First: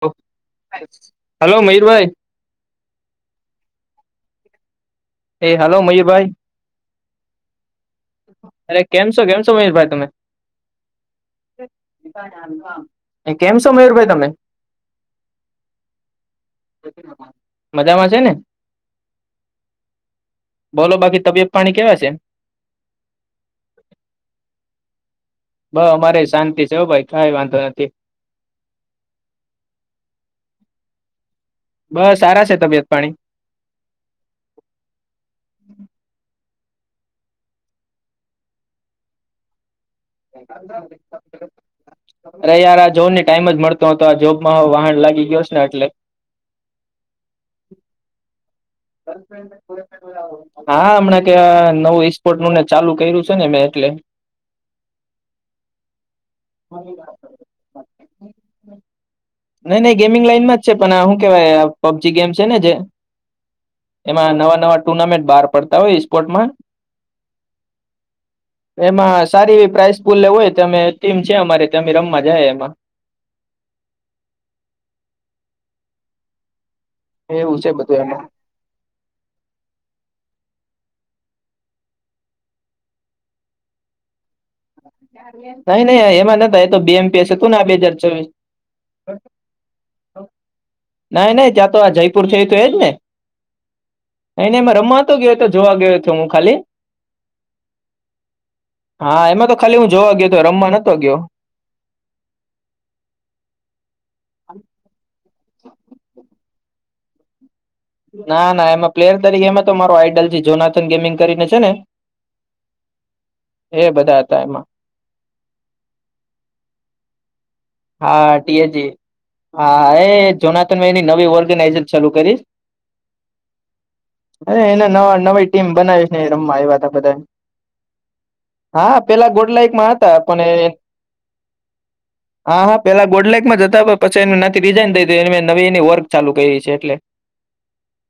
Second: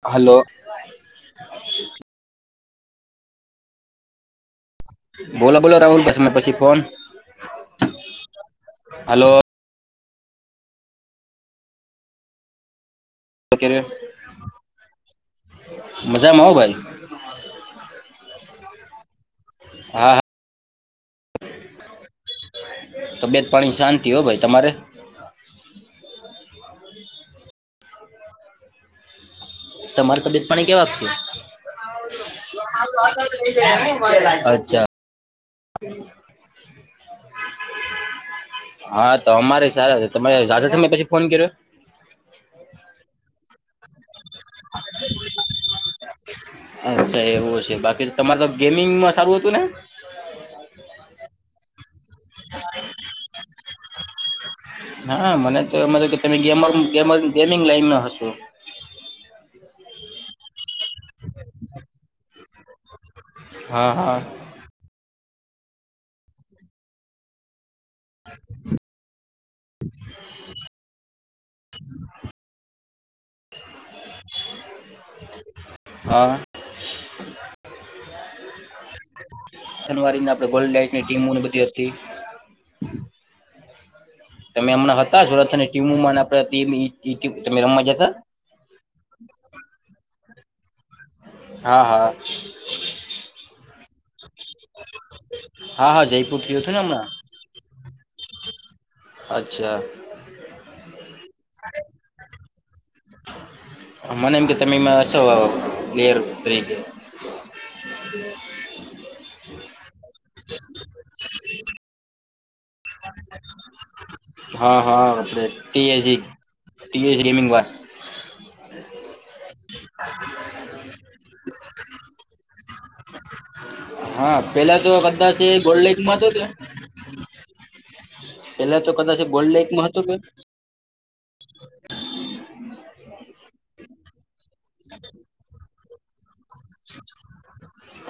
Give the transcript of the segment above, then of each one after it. Hello hello મયુરભાઈ એ બોલો બોલો હલો રાહુલ બસમ મયુરભાઈ પછી ફોન અરે કેમ છો હલો કેમ છો મહેશ ભાઈ તમે. [inaudible] એ કેમ છો કર્યો. મયુરભાઈ તમે. મજામાં હો ભાઈ મજામાં છે ને. હા બોલો બાકી તબિયત પાણી કેવા છે. તબિયત પાણી શાંતિ હો ભાઈ તમારે? બ અમારે શાંતિ છે હા ભાઈ કઈ વાંધો નથી. તમારે તબિયત પાણી કેવા છે? બસ સારા છે તબિયત પાણી [inaudible] અચ્છા. હા અમારે જ અરે યાર આ જોને ટાઈમ જ મળતો ન હતો આ જોબ [unintelligible] વાહન લાગી ગયો છે આટલે. અચ્છા એવું છે બાકી તમારે તો ગેમિંગમાં સારું હતું ને હા હમણા ક આ નવું ઈસ્પોર્ટ નું ચાલુ કર્યું છે ને મેં એટલે હા મને તો મને તો કે તમે ગેમર-ગમેર ગેમિંગ લાઈનમાં હશો. નહી નહી ગેમિંગ લાાઈન માં જ છે પણ આ હુ કેવાય પબજી ગેમ છે ને જે હા હા એમાં નવા નવા ટુર્નામેન્ટ બહાર પડતા હોય ઈસ્પોર્ટમાં એમાં સારી એવી પ્રાઇસ પુલ્લે હોય તે અમે ટીમ છે અમારે તમે રમવા જાય એમાં. હા. એવું છે બધું એમાં જનુઆરીના આપડે ગોલડાઇટ ટીમું ને બધી હતી. તમે હમણાં હતા સુરતની નહી ટીમોમાં નહી ને એમાં આપણે નતા ટીમ એતો ઈ બે એમ ઈ પેસ ટીમ હતું તમે ના બે રમવા હજાર જતા છવીસ [inaudible] નાહિ નહિ ત્યાં તો હા આ હા જયપુર છે એ તો એજ ને. નઈ નઈ મા રમમાતો નતો ગયો હતો એતો જોવા હા ગયો હા હતો હું જયપુર ખાલી. થયું હતું ને હમણાં હા એમાં તો ખાલી અચ્છા હું જોવા ગયો તો રમમાં નતો ગયો. મને એમ કે તમેમાં હશો પ્લેયર તરીકે. ના ના એમાં પ્લેયર તરીકે એમાં તો મારો આઈડલ છે જોનાથન ગેમિંગ કરીને છે ને. એ બધા હતા એમાં હા હા એટલે T A G T A G gaming વાર હા ટી એ જી. હા એ જનાથન ભાઈ ની નવી ઓર્ગેનાઈઝેશન સરું કરી. હા અરે પેલા એને તો નવા કદાચ નવી એ ટીમ ગોલ્ડ બનાવી લેકમાં હતો છેને કે રમવા આવ્યા ત બધા. પેલા તો હા કદાચ એ પેલા ગોલ્ડ ગોડલાઇક લેકમાં માં હતો કે હતા પણે એ હા હા પેલા ગોડ લાઇકમાં જતા પ પછે એન નાથી રિઝાઈન દઈદે નવી એની વર્ક ચાલુ કરી. છે એટલે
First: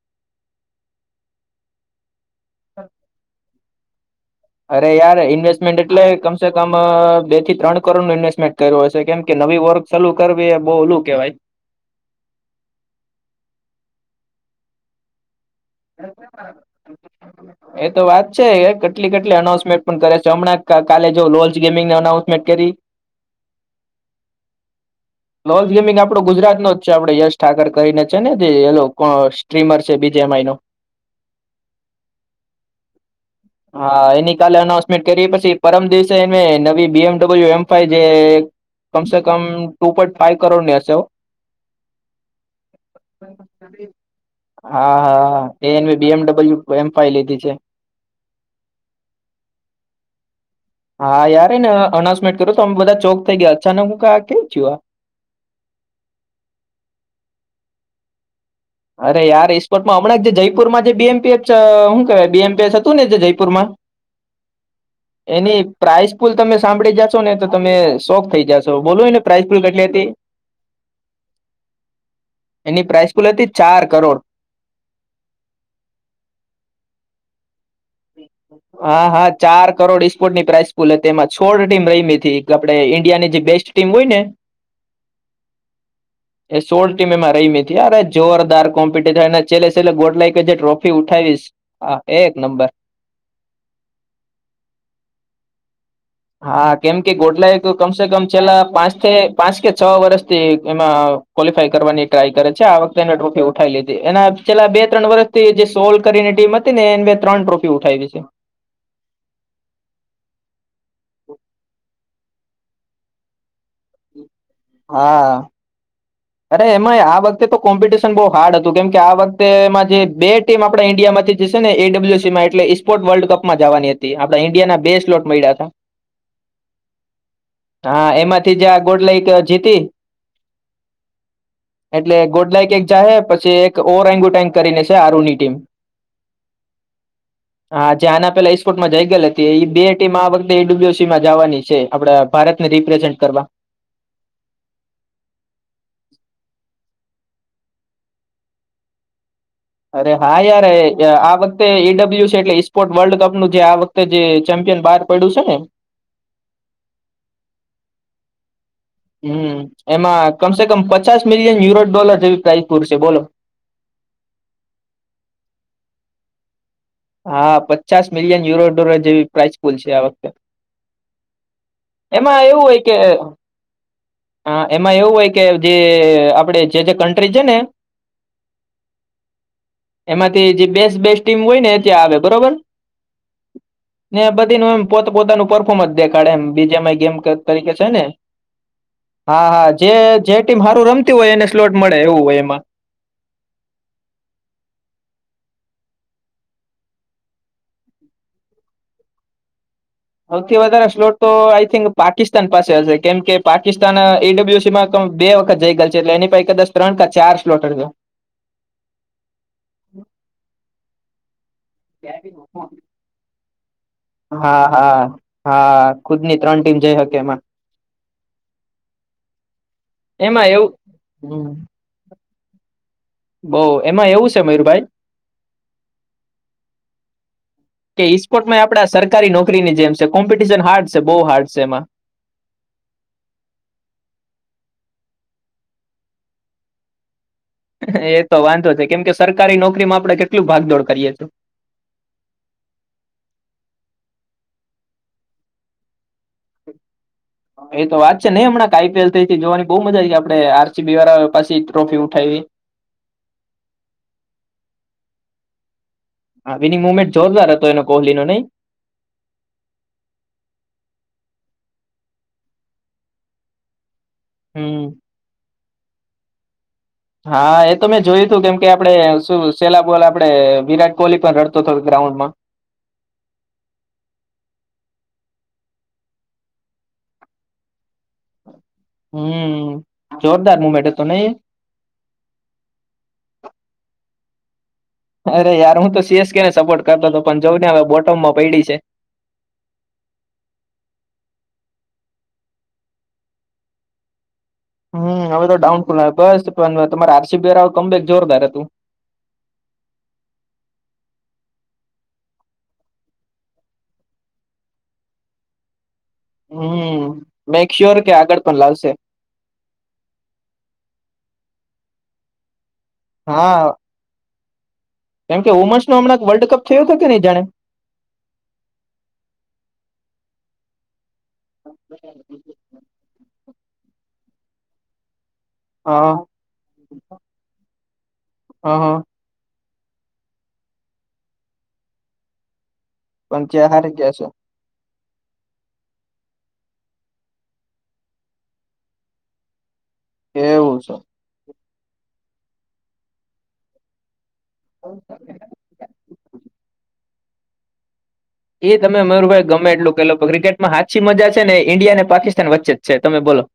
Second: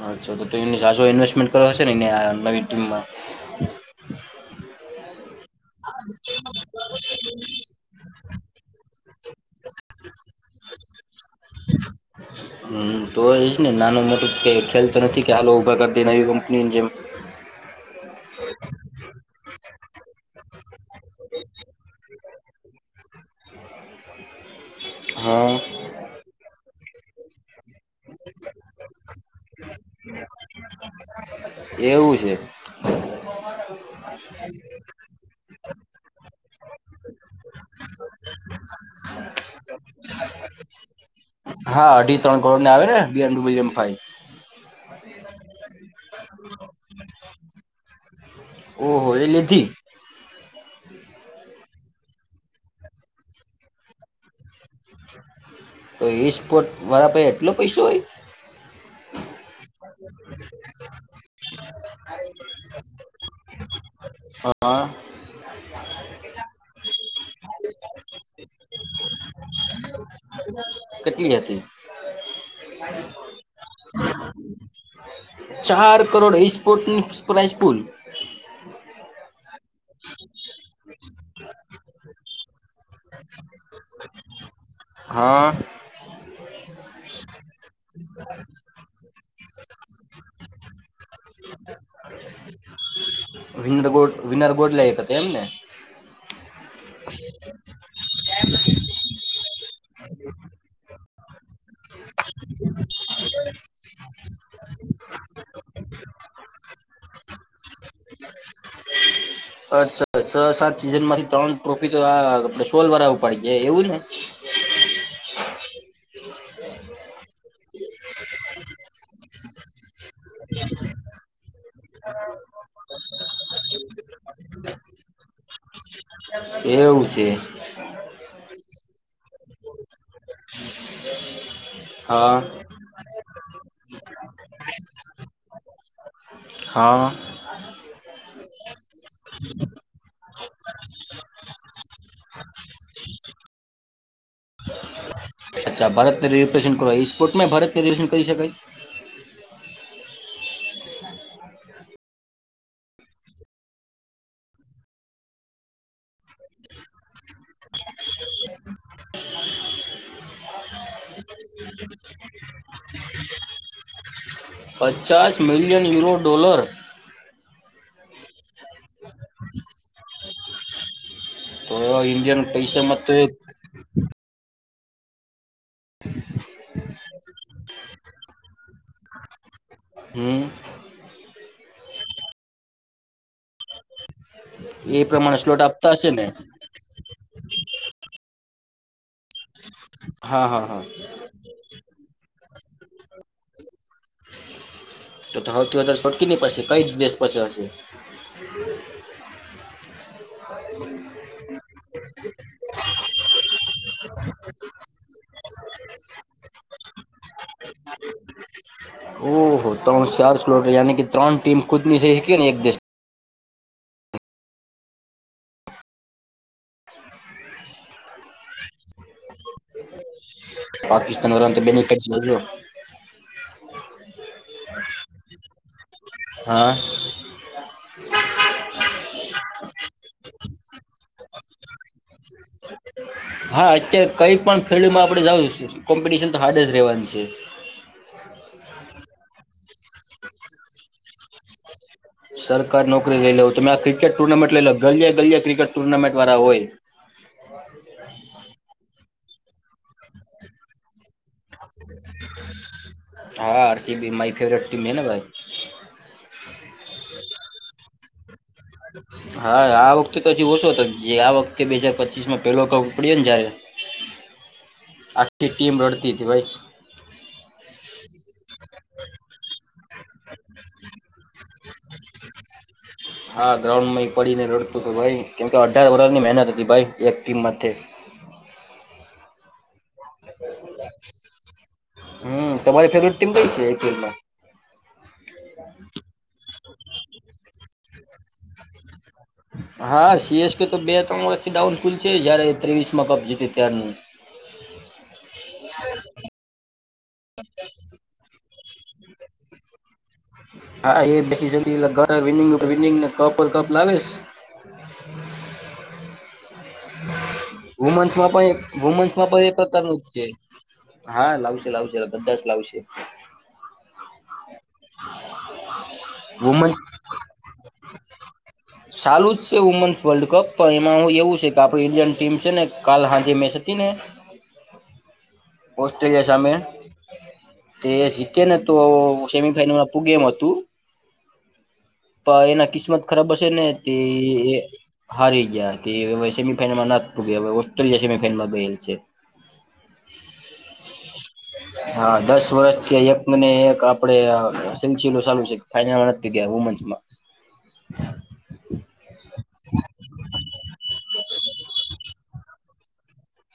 અચ્છા તો તેની સાચો ઇન્વેસ્ટમેન્ટ કરો છો એની આ નવી ટીમમાં. અરે યાર ઇન્વેસ્ટમેન્ટ એટલે કમસે કમ બે થી ત્રણ કરોડ નું ઇન્વેસ્ટ મે કઇર્યો હોય છે કેમ કે નવી વર્ક સાલુ કરવી એ બઉ ઓલું કેહેવાય. હમ્મ તો એજ ને નાનું મોટું કે ખેલ તો નથી ક્યા હાલો ઉભર કરતી નવી કંપનીની જેમ. એ તો વાત છે કેટલી કેટલી અનાઉન્સમેન્ટ પણ કરે છે હમણાં કા-કાલે જો લોજગેમિંગને અનાઉન્સમેન્ટ કરી. હા લોશ ગેમિંગ આપડો ગુજરાતનો જ છે. આપડે યશ ઠાકર કરીને છે ને જે એ લોક અ સ્ટ્રીમર છે. બીજે માઈનો. એવું છે. હા એની કાલે અનાઉન્સમેન્ટ કરી પછી પરમ દિવસે એને નવી B M W M five જે કમ સે કમ ટુ પોઈન્ટ ફાઇવ કરોડની હશે હો. હા અઢી-ત્રણ કરોડની આવે ને બી એમ ડબ્લ્યુ એમ ફાઈ. હા હા એને B M W M five લીધી છે. ઓહો એ લીધી. હા યાર એન અનાઉન્સમેન્ટ કરયુ તો અમ બધા ચોક થઈ ગયા અચાનક હું કા કેવું થયું આ તો ઈસ્પોટ વારા પાહે એટલો પૈસો હોય? અરે યાર ઈ [inaudible] હમણા જે જયપુરમાં જે બીએમપીએચ હુ કેવાય બીએમપીએચ હતું ને જે જયપુરમાં હા. એની પ્રાાઈઝ પુલ તમે સાંભળી જાશો ને તો તમે શોક થઈ જા તો બોલુ એની પ્રાઇસ પુલ કેટલી હતી. કેટલી હતી? એની પ્રાઇસ પુલ હતી ચાર કરોડ. ચાર કરોડ ઈ સ્પોટનિક્સ પ્રાઇસ પુલ [inaudible] હા, હા ચાર કરોડ ઇસ્પોર્ટની પ્રાઇસ પૂલ હતી એમાં છોળ ટીમ રયમીથી આપડે ઈન્ડિયાની જે બેસ ટીમ હોય ને હા. એ સોળ ટીમ એમાં રયમીતી અરે જોરદાર કોમ્પિટિશન અને છેલ્લે-છેલ્લે ગોડલાયકે જે ટ્રોફી ઉઠા વીસ હા એક નંબર વિનર ગોડ વિનર ગોડલાયક હતે એમને? હા કેમ કે ગોડલાકે તો કમસે કમ છેલ્લા પાંચથી પાંચ કે છ વર્ષથી એમાં કોલીફાઈ કરવાની ટ્રાય કરે છે, આ વખતે એને ટ્રોફી ઉઠાવી લીધી એના છેલ્લા બે-ત્રણ વર્ષથી જે સોલ્વ કરીને ટીમ હતીને એમને ત્રણ ટ્રોફી ઉઠાયવી છે. અચ્છા છ-સાત સીઝનમાંથી ત્રણ ટ્રોફી તો આ આપડે સોલ વારા ઉપાડી ગયા એવું ને? હા અરે એમાય આ વખતે તો કોમ્પિટિશન બો હાર્ડ હતું કેમ કે આ વખતે એમાં જે બે ટીમ આપડે ઇન્ડિયામાં માંથી જશે ને એડબ્લ્યુએસીમાં એટલે ઈ સ્પોર્ટ વર્લ્ડ કપમાં જવાની હતી આપડા ઈન્ડિયાના બે સ્લોટ મળ્યા તા એવું છે હા એમાંથી જા ગોડલાઈક જીતી. એટલે હા. ગોડલાઈક એક ચાહે પછી એક ઓરેંગુટેંગ કરીને છે, આરુની ટીમ હા. હા જે આના પેલા ઈસ્ફૉટમાં જઈ ગલ હતી. એ બે ટીમ આ વખતે એડબલ્યુસીમાં જાવાની છે., આપડા ભા રતને રીપ્રેસેન્ટ કરવા. અચ્છા ભારતને રિપ્રેઝન્ટ કરવા ઈસ્પોર્ટમાય ભારતને રીપ્રેઝન્ટ કરી શકાય. અરે હા, યાર અ આ વખતે ઈડબલ્યુ છે, એટલે ઇસ્પોર્ટ વર્લ્ડ કપનું જે આ વખતે જે ચેમ પ્યન બહાર પડ્યું શે ને [inaudible] હમ એમાં કમસે કમ પચાસ મિલિયન યુરો ડોલર જેવી પ્રાઇઝ પૂરશે બોલો. [inaudible] પચાસ મિલિયન યુરો ડોલર હા પચાસ મિલિયન યુરો ડોલર જેવી પ્રાઇસ પુલ છે, આ વખતે તો ઇન્ડિયન એમાં એવું હોય કે પૈસામા તોએ હા એમાં એવું હોય કે જે આપડે જે જે કન્ટ્રી છે, ને હમ્મ. એમાંથી જે બેસ્ટ બેસ્ટ ટીમ હોયને ત્યાં આવે બરોબર ને બધીનું એમ એ પ્રમાણે પોત-પોતાનું સ્લોટ પરફોર્મન્સ આપતા હશે ને. દેખાડે એમ બીજે એમાય ગેમ તરીકે છે, ને હા હા જે જે હા ટીમ હા હા. હારું રમતી હોય એને સ્લોટ મળે એવું હોય એમાં તો તો હૌથી વધારે છોટકી ની પડશે કઈ દેશ પછી હશે સૌથી વધારે સ્લોટ તો આ થિંક પાકિસ્તાન પાસે હશે કેમ કે પાકિસ્તાન એઇડબલ્યુસીમાં તો બે વખત જઈ ગલ છે, એટલે એની [unintelligible] કદાચ ત્રણ કા ચાર સ્લોટ [unintelligible] ઓહો ત ચાર સ્લોટ યાની કી ત્રણ ટીમ ખુદની સહી શકી ને એક દેશ હા હા હા ખુદની ત્રણ ટીમ જઈ હકે એમાં એમાં એવું પાકિસ્તાન હમ વાળાને તો બેની કરી જજો બહ એમાં એવું છે મયુરભાઈ. હા. કે ઈસ્પોર્ટમાં આપડા સરકારી નોકરીની જેમ છે કોમ્પિટિશન હાર્ડ છે બહુ હાર્ડ છે એમાં. [inaudible] હા અત્યારે કઈ પણ ફિલ્ડમાં આપડે જ કોમ્પિટશન તો હાડ જ રવાની છે. એ તો વાંધો છે કેમ કે સરકારી નોકરીમાં આપડણે કેટલું ભાગદોડ કરીય તો. સરકાર નોકરી લઈ લે તમે આ ક્રિકેટ ટુર્નામેન્ટ લઈ લ ગલિયા ગલિયા ક્રિકેટ ટુર્નામેન્ટ વાળા હોય. એ તો વાત છે નહ હમણાં આઈ પી એલ થઈથી જોવાની બઉ મજા આ ગઈ આપે આર સી બી વાળા પાછી ટ્રોફી ઉઠાવી. હા આર સી બી મારી ફેવરેટ ટીમ હે ને ભાઈ. હા વિની મુમેન્ટ જોરદાર હતો એનો કોહલી નો નહી. હા આ વખતે તો હ ઓછો તો જે આ વખતે બે હજાર પચીસ માં પેલો કપ ઉપડ્યો ને જયારે. હમ. આખી ટીમ રોડ દી હતી ભાઈ. હા એ તો મેં જોયું તું કેમ કે આપડે શું સેલા બોલ આપડે વિરાટ કોહલી પણ રડતો હતો. ગ્રાઉન્ડમાં. હા ગ્રાઉન્ડ માં પડીને રડતું હત ભાઈ કેમકે અઢાર ઓવર ની મહેનત હતી ભાઈ એક ટીમ માટે. હમ. જોરદાર મુ બેઠ તો નહી એ. હમ તમારી ફેવરેટ ટીમ કઈ છે આઈપીએલમાં? અરે યાર હું તો સી એસ કે ને સપોર્ટ કરતો હતો પણ જોઉંને હવે બોટમમાં પૈડી છે. હા સી એસ કે તો બે ત્રણથી ડાઉન કુલ છે જય્યારે એ ત્રેવીસમાં કપ જીત ત્યાર નહીં. હમ હવે તો ડાઉન ફુલ બસ પણ તમારે આર સી બી કમબેક જોરદાર હતું. હા એ [unintelligible] કપ કપ લાવે. [inaudible] હમ મેક શ્યોર કે વુમેન્સમાં આગળ પણ લાવશે. વુમેન્સમાં પણ એ પ્રકારનું જ છે. હા લાવશે લાવશે બધા જ લાવશે. હા. કેમકે વુમન્સ નો હમણાં વર્લ્ડ કપ થયો હતો કે નહી જાણે. ચાલુ જ છે વુમેન્સ વર્લ્ડ કપ. પણ એમાં હું એવું છે કે આપ ઇન્ડિયન ટીમ છે ને કાલ હાજે મેચ હતી ને. હા ઓસ્ટ્રેલિયા સામે, તે જીતે ને તો હા હા સેમીફાઈનલમાં. ગેમ હતું, એના ક કિસ્મત ખરાબ પણ હશે ને ત્યાં હારી તે ગયા એ હારી ગયા કે હવે સેમીફાઈનલમાં ના પગ હવે ઓસ્ટ્રેલિયા સેમીફાઈનલમાં ગયેલ છે. [inaudible] એવું છે હા દસ વર્ષથી એક ને એક આપડે સલસીલો સારુ છે ખાઈમાં નથી ગયા વુમન્સ માં. એ તમે મયુરભાઈ ગમે એટલું કેહેલો ક્રિકેટમાં હાછી મજા ને ઇન્ડિયા ને પાકિસ્તાન વચ્ચે જ છે તમે બોલો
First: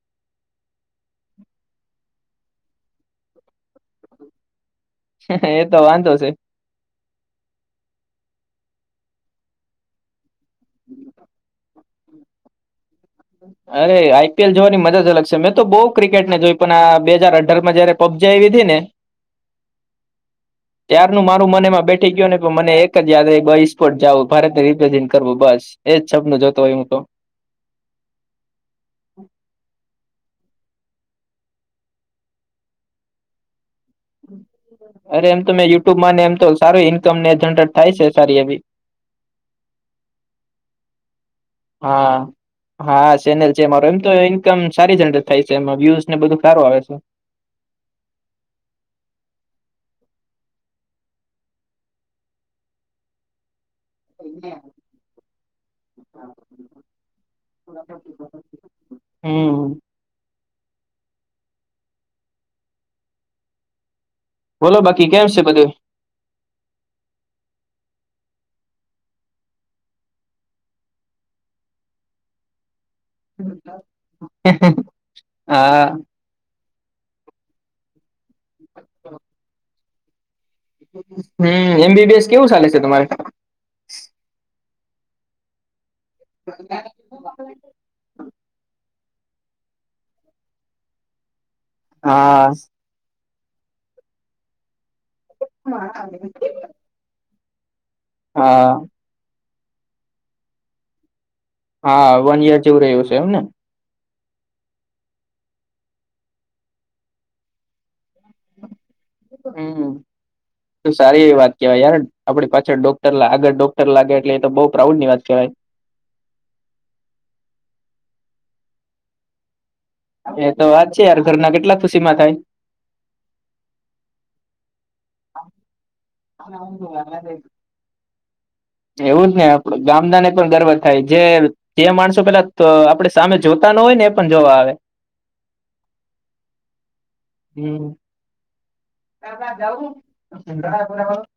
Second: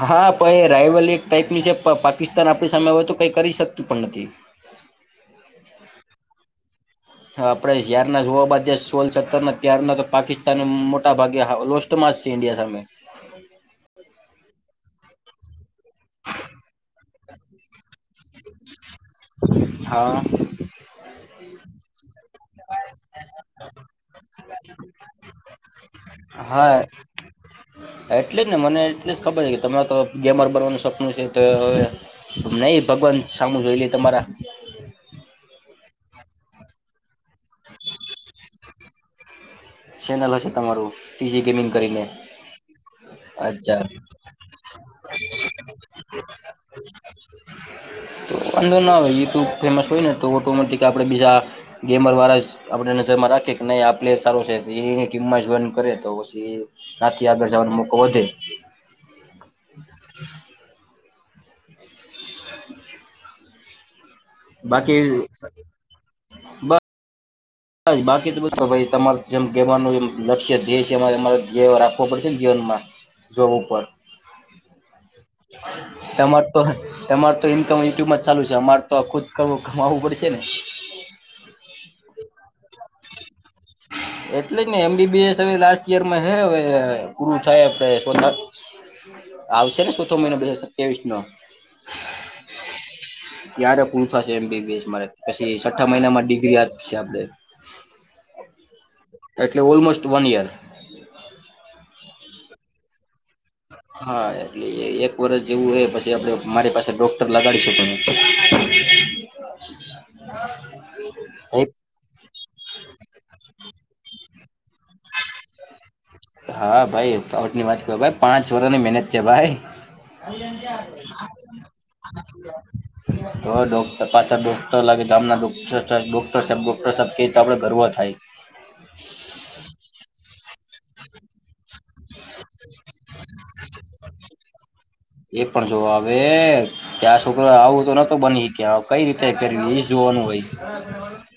હા પણ એ રાયવલ એક ટાઈપની છે પ- પાકિસ્તાન આપણી સામે હોય તો કઈ કરી શકતું પણ નથી. એતો વાંધો છે. આપણે હયારના જોવા બાદ સોલ સત્તરના ત્યારના પાકિસ્તાન મોટાભાગે લોસ્ટ માસ્ છે ઇડિયા સામે અરે આઈપીએલ જોવાની મજા જ અલગ છે મેં તો બઉ ક્રિકેટ ને જોઈ પણ આ બે હાજર અઢાર માં જય પબજી આવી હતી ને હા મનેમાં બેઠી ગયો ને મને એક જ યાદસ્પોટ જવો ભારત ને રિપ્રેઝેન્ટ કરવું બસ એજ શબ્દ ન જોતો હોય હા હું તો એટલે જ ને મને એટલે જ ખબર છે કે તમે તો ગેમર બનવાનું સપનું છે. તો હવે નહી ભગવાન સામું જોઈ લીધ અરે એમ તમે યુટ્યુબમાં ને એમ તો સારું ઇન્કમ ને જનરેટ થાય છે સારી એવી સેનલ હશે તમારું સ્મિંગ કરીને હા હા ચેનલ છે અચ્છા મારો એમ તો ઈન્કમ સારી જનરેટ થાય છે એ વ્યુઝને બધું સારું આવે છે [inaudible] તો અંધો ના હોઈ તું ફેમસ હોય ને તો ઓટોમેટિક આપણે બીજા ગેમર વાળા જ આપણે નજરમાં રાખીએ નહી આ પ્લેયર સારો છે એની ટીમમાં જ વન કરે તો પછી રાત આગળ જવાનો મોકો વધે હમ બોલો બાકી કેમ છે બધું બ હા બાકી તો બ તમારે જેમ કવાનું લક્ષ્ય ધ્યય છેરે રાખવો પડેશે ને હમાં હા તમાર તો તમાર તો ઇન્કમ યુટ્યુબ જ ચાલુ છે અમારે તો આ ખુદ કરવું કમાવું પડેશે ને હમ એમબીબીએસ કેવું ચાલે છે તમારે એટઈને એમબીબી એસ હવે લાસ્ટ યરમાં હ હવે પૂરું થાય આપ સોના આવશે ને ચોથો મહિનો બે હજાર ત્રેવીસ નો હા ત્યારે પૂર એમબીબીએસ મા પછી છઠ્ઠા મહિનામાં ડિગ્રી આપશે આપડ હા એટલે ઓલમોસ્ટ વન ઇયર હા વન યર જેવું રહ્યું છે એમ ને હા એટલે એક વરષ જેવું હોય પછી આપડે મારી પાસે ડોક્ટર લગાડી શકો હમ સારી એવી વાત કેહેવાય યાર આપડી પાછળ ડોક્ટર આગળ ડોક્ટર લાગે એટલે તો બહુ પ્રાઉડ ની વાત કહેવાય હા ભાઈ ફઉટ ની વાત કર ભ પાંચ વર ની મહેનત છે ભાઈ એ તો વાત છે યાર ઘરના કેટલા ખુશીમાં થાય. તો ડોકર પાછા તો લે ગામોક્ટર સા ડોક્ટર સાબ આપડે ગરવ થાય એવું જ ને આપડ ગામડા ને પણ ગરવ થાય જે જે માણસ પેલા આપે સામે જોતા ન હોય ને એ પણ જોવા આવે એ પણ જો હવે ત્યાં છોકરો આવું તો નતો બની શક્યા કઈ રીતે કર્યું એ જોવાનું હોય.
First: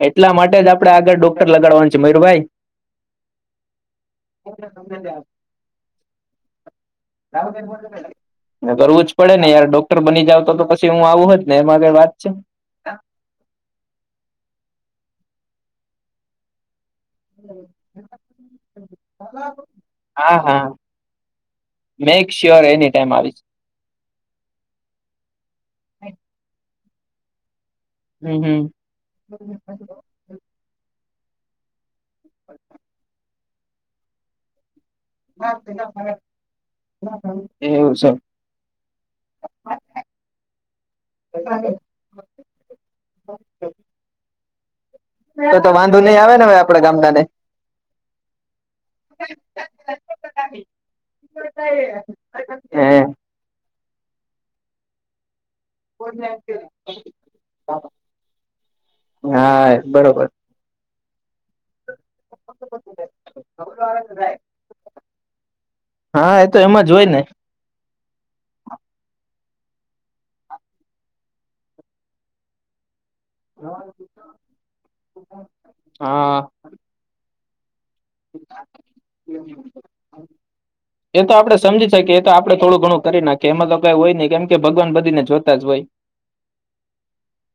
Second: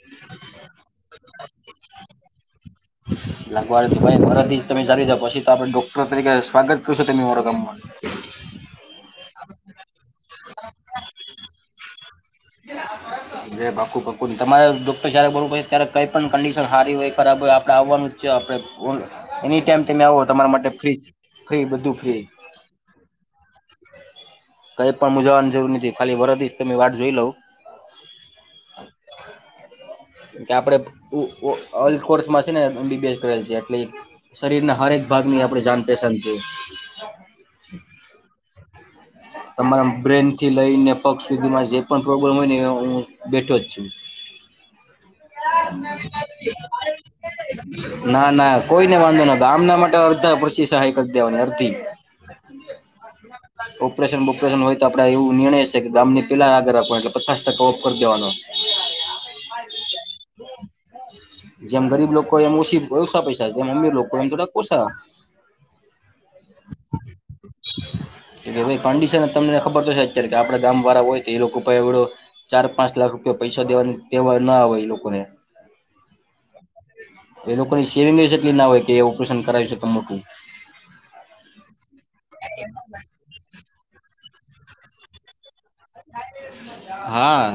એટલા માટે જ આપડે આગળ ડોક્ટર લગાડવાનું છે મયુરભાઈ [inaudible] લાગવાડ ભ તરથી જ તમે ચા જ પછી તો આપણે ડોક્ટર તરીકે સ્વાગત કરશું ત માર ગમનું કરવું જ પડે ને યાર ડોક્ટર બની જાવ તો પછી હું આવું હો જ ને એમાં વાત છે. પાક્કું પાક્કુ તમારે ડોક્ટર જારે બોલવું પડે ત્યારે કઈ પણ કંડિશન સારી હોય બરાબર આપડે આવવાનું જ છે આપે એની ટાઈમ તમે આવો તો હા તમારા હા માટે ફ્રીજ ફ્રી બધું ફ્રી. તે ટાઈમ આવી કઈ પણ મુજાવાની જરૂર નથી ખાલી વરશ તમે વાત જોઈ લઉ. હમ હમ. કે આપણે છે ને એબ કરેલ છે [unintelligible] એટલે શરીર ના હરેક વિભાગ ની આપે જાણપેહેચણ છે. એવું છે. તમારા બ્રેન થી લઈને પક્ષ સુધીમાં જે તો પણ પ્રોબ્લેમ હોયને એ હું બેઠો જ છું. તો તો વાંધો નહી આવે ને હવે આપડા ગામડા ને. ના ના કોઈને વાંધો નતો આમના માટે અર્ધા પી સહાય કરી દેવાની અડધી. હે ઓપરેશન બપરેશન હોય તો આપડે એવું નિર્ણય ગામની પેલા આગળ રાખવા એટલે પચાસ ટકા ઓફ કરી દેવાનો. બરાબર. [inaudible] જેમ ગરીબ લોકો હોય એમ ઓછી ઓછા પૈસા જેમ અમીર લોકોય એમ તો ઓછા. હા એ તો એમાં જ હોય ને. કે ભાઈ કન્ડિશન તમને ખબર તો છે અત્યારે કે આપડાે દામ વાળા હોય તો એ લોકોળો, ચાર પાંચ લાખ પૈસા દેવા દવા ના આવે એ લોકો. હા. એ લોકોની સેવિંગ એ એટલી ના હોય કે એ ઓપરેશન કરાવી શકે મોટું. એ તો આપડણે સમજી શકીએ એ તો આપડે થોડું ઘણું કરી નાખએ એમાં તો કઈ હોય નહી કેમ કે ભગવાન બધીને જો હા.